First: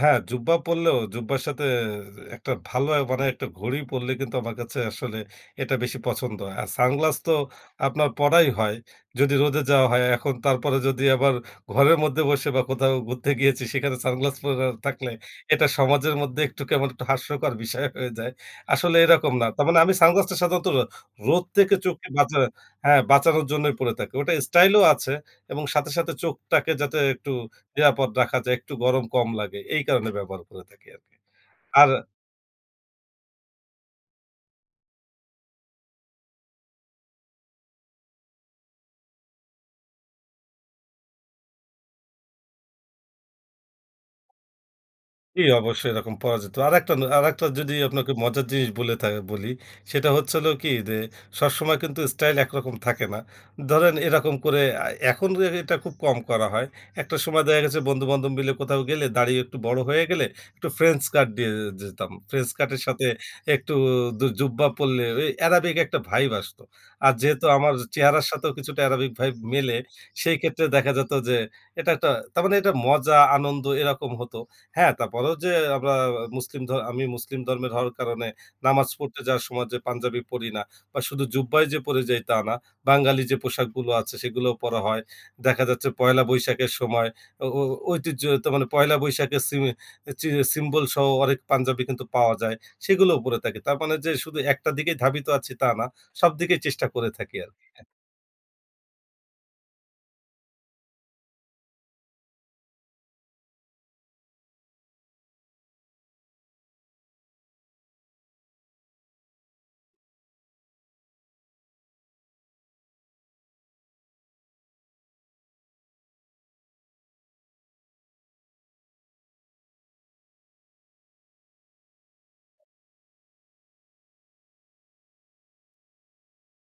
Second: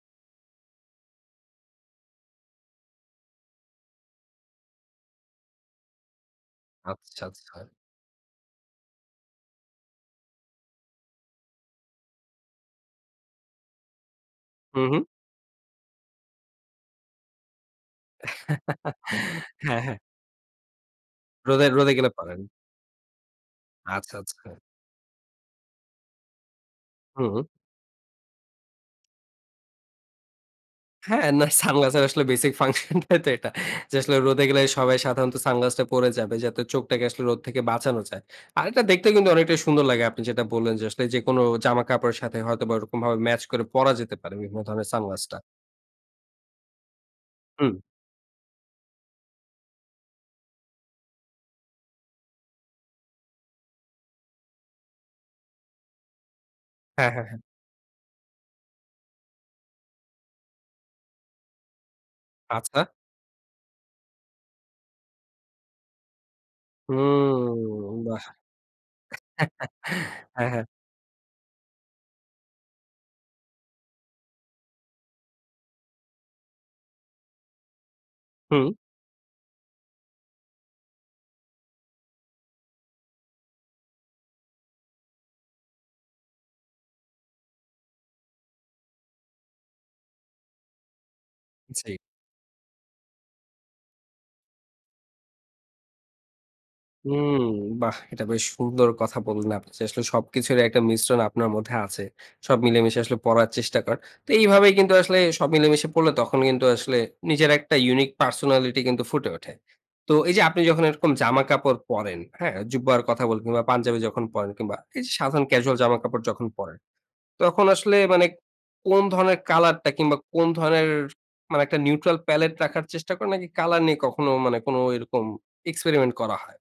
হ্যাঁ, জুব্বা পরলেও, জুব্বার সাথে যে একটা ভালো অ্যা মানে একটা ঘড়ি পড়লে কিন্তু আমার কাছে আসলে এটা বেশি পছন্দ হয়। আর সানগ্লাস আচ্ছা, তো আচ্ছা। আপনার পড়াই হয়। যদি রোদে যাওয়া হয় এখন। তারপরে যদি আবার ঘরের মধ্যে বসে বা কোথাও ঘুরতে গিয়েছি সেখানে সানগ্লাস পরা হু, হু। থাকলে, এটা সমাজের মধ্যে একটু কেমন একটু হাস্যকর বিষয় হয়ে যায়। আসলে এরকম না। তার মানে হ্যাঁ, আমি হ্যাঁ। সানগ্লাসটা সাধারণত রোদ রোদে থেকে রোদে চোখকে গেলে বাঁচা পরেন। হ্যাঁ বাঁচানোর জন্যই পড়ে থাকি। আচ্ছা, ওটা আচ্ছা। স্টাইলও আছে এবং সাথে সাথে চোখটাকে যাতে একটু হুম। নিরাপদ রাখা যায়, একটু গরম কম লাগে। এই কারণে ব্যবহার করে থাকি আরকি। হ্যাঁ, না আর সানগ্লাসের আসলে বেসিক ফাংশনটাই তো এটা। যে আসলে রোদে গেলে সবাই সাধারণত সানগ্লাসটা পরে যাবে, যাতে চোখটাকে আসলে রোদ থেকে বাঁচানো যায়। আর এটা দেখতে কিন্তু অনেকটাই সুন্দর লাগে। আপনি যেটা বললেন যে, "আসলে যেকোনো জামা-কাপড়ের সাথে হয়তোবা ওরকমভাবে ম্যাচ করে পরা যেতে পারে বিভিন্ন ধরনের সানগ্লাসটা।" জি, অবশ্যই এরকম পাওয়া যেত। আরেকটা না আরেকটা যদি হুম। আপনাকে মজার জিনিস বলে থা বলি, সেটা হচ্ছে হলো কী যে, সবসময় কিন্তু স্টাইল একরকম থাকে না। ধরেন, এরকম করে আ এখন যে এটা খুব কম করা হয়। হ্যাঁ, একটা হ্যাঁ, হ্যাঁ। সময় দেখা গেছে বন্ধু-বান্ধব মিলে কোথাও গেলে, দাঁড়ি একটু বড় হয়ে গেলে, একটু ফ্রেঞ্চ কাট দিয়ে এ যেতাম। ফ্রেঞ্চ কাটের আচ্ছা। সাথে একটু দু জুব্বা পরলে ওই অ্যারাবিক একটা ভাইব আসতো। আর, যেহেতু আমার হুম চেহারার বাহ্! সাথেও কিছুটা অ্যারাবিক ভাইব মিলে, সেই হ্যাঁ, ক্ষেত্রে হ্যাঁ। দেখা যেত যে, এটা একটা তার মানে এটা মজা, আনন্দ, এরকম হতো। হ্যাঁ, তারপরেও যে আমরা আ মুসলিম ধ আমি মুসলিম ধর্মের হওয়ার কারণে হুম। নামাজ পড়তে যাওয়ার সময় যে পাঞ্জাবি পরি না বা শুধু জুব্বাই যে পরে যাই, তা না। বাঙালি যে পোশাকগুলো আছে, সেগুলাও পরা হয়। দেখা যাচ্ছে পহেলা বৈশাখের সময় ও ও ঐতিহ্য তো মানে, পহেলা বৈশাখের সিমে, চি সিম্বলসহ অনেক পাঞ্জাবি জি। কিন্তু পাওয়া যায়, সেগুলোও পরে থাকি। তার মানে যে শুধু একটা দিকেই ধাবিত আছি, তা না। সব দিকেই চেষ্টা করে থাকি উম আরকি, হ্যাঁ। বাহ! এটা বেশ সুন্দর কথা বললেন আপনি যে আসলে সবকিছুরই একটা মিশ্রণ আপনার মধ্যে আছে। সব মিলেমিশে আসলে পরার চেষ্টা করেন। তো এইভাবেই কিন্তু আসলে সব মিলেমিশে পরলে, তখন কিন্তু আসলে নিজের একটা ইউনিক পার্সোনালিটি কিন্তু ফুটে ওঠে। তো এই যে আপনি যখন এরকম জামা কাপড় পরেন, হ্যাঁ? জুব্বার কথা বলব না পাঞ্জাবি যখন পরেন, কিংবা এই যে সাধারণ ক্যাজুয়াল জামা কাপড় যখন পরেন, তখন আসলে মানে কোন ধরনের কালারটা কিংবা কোন ধরনের মানে একটা নিউট্রাল প্যালেট রাখার চেষ্টা করেন নাকি কালার নিয়ে কখনো মানে কোনো এরকম এক্সপেরিমেন্ট করা হয়?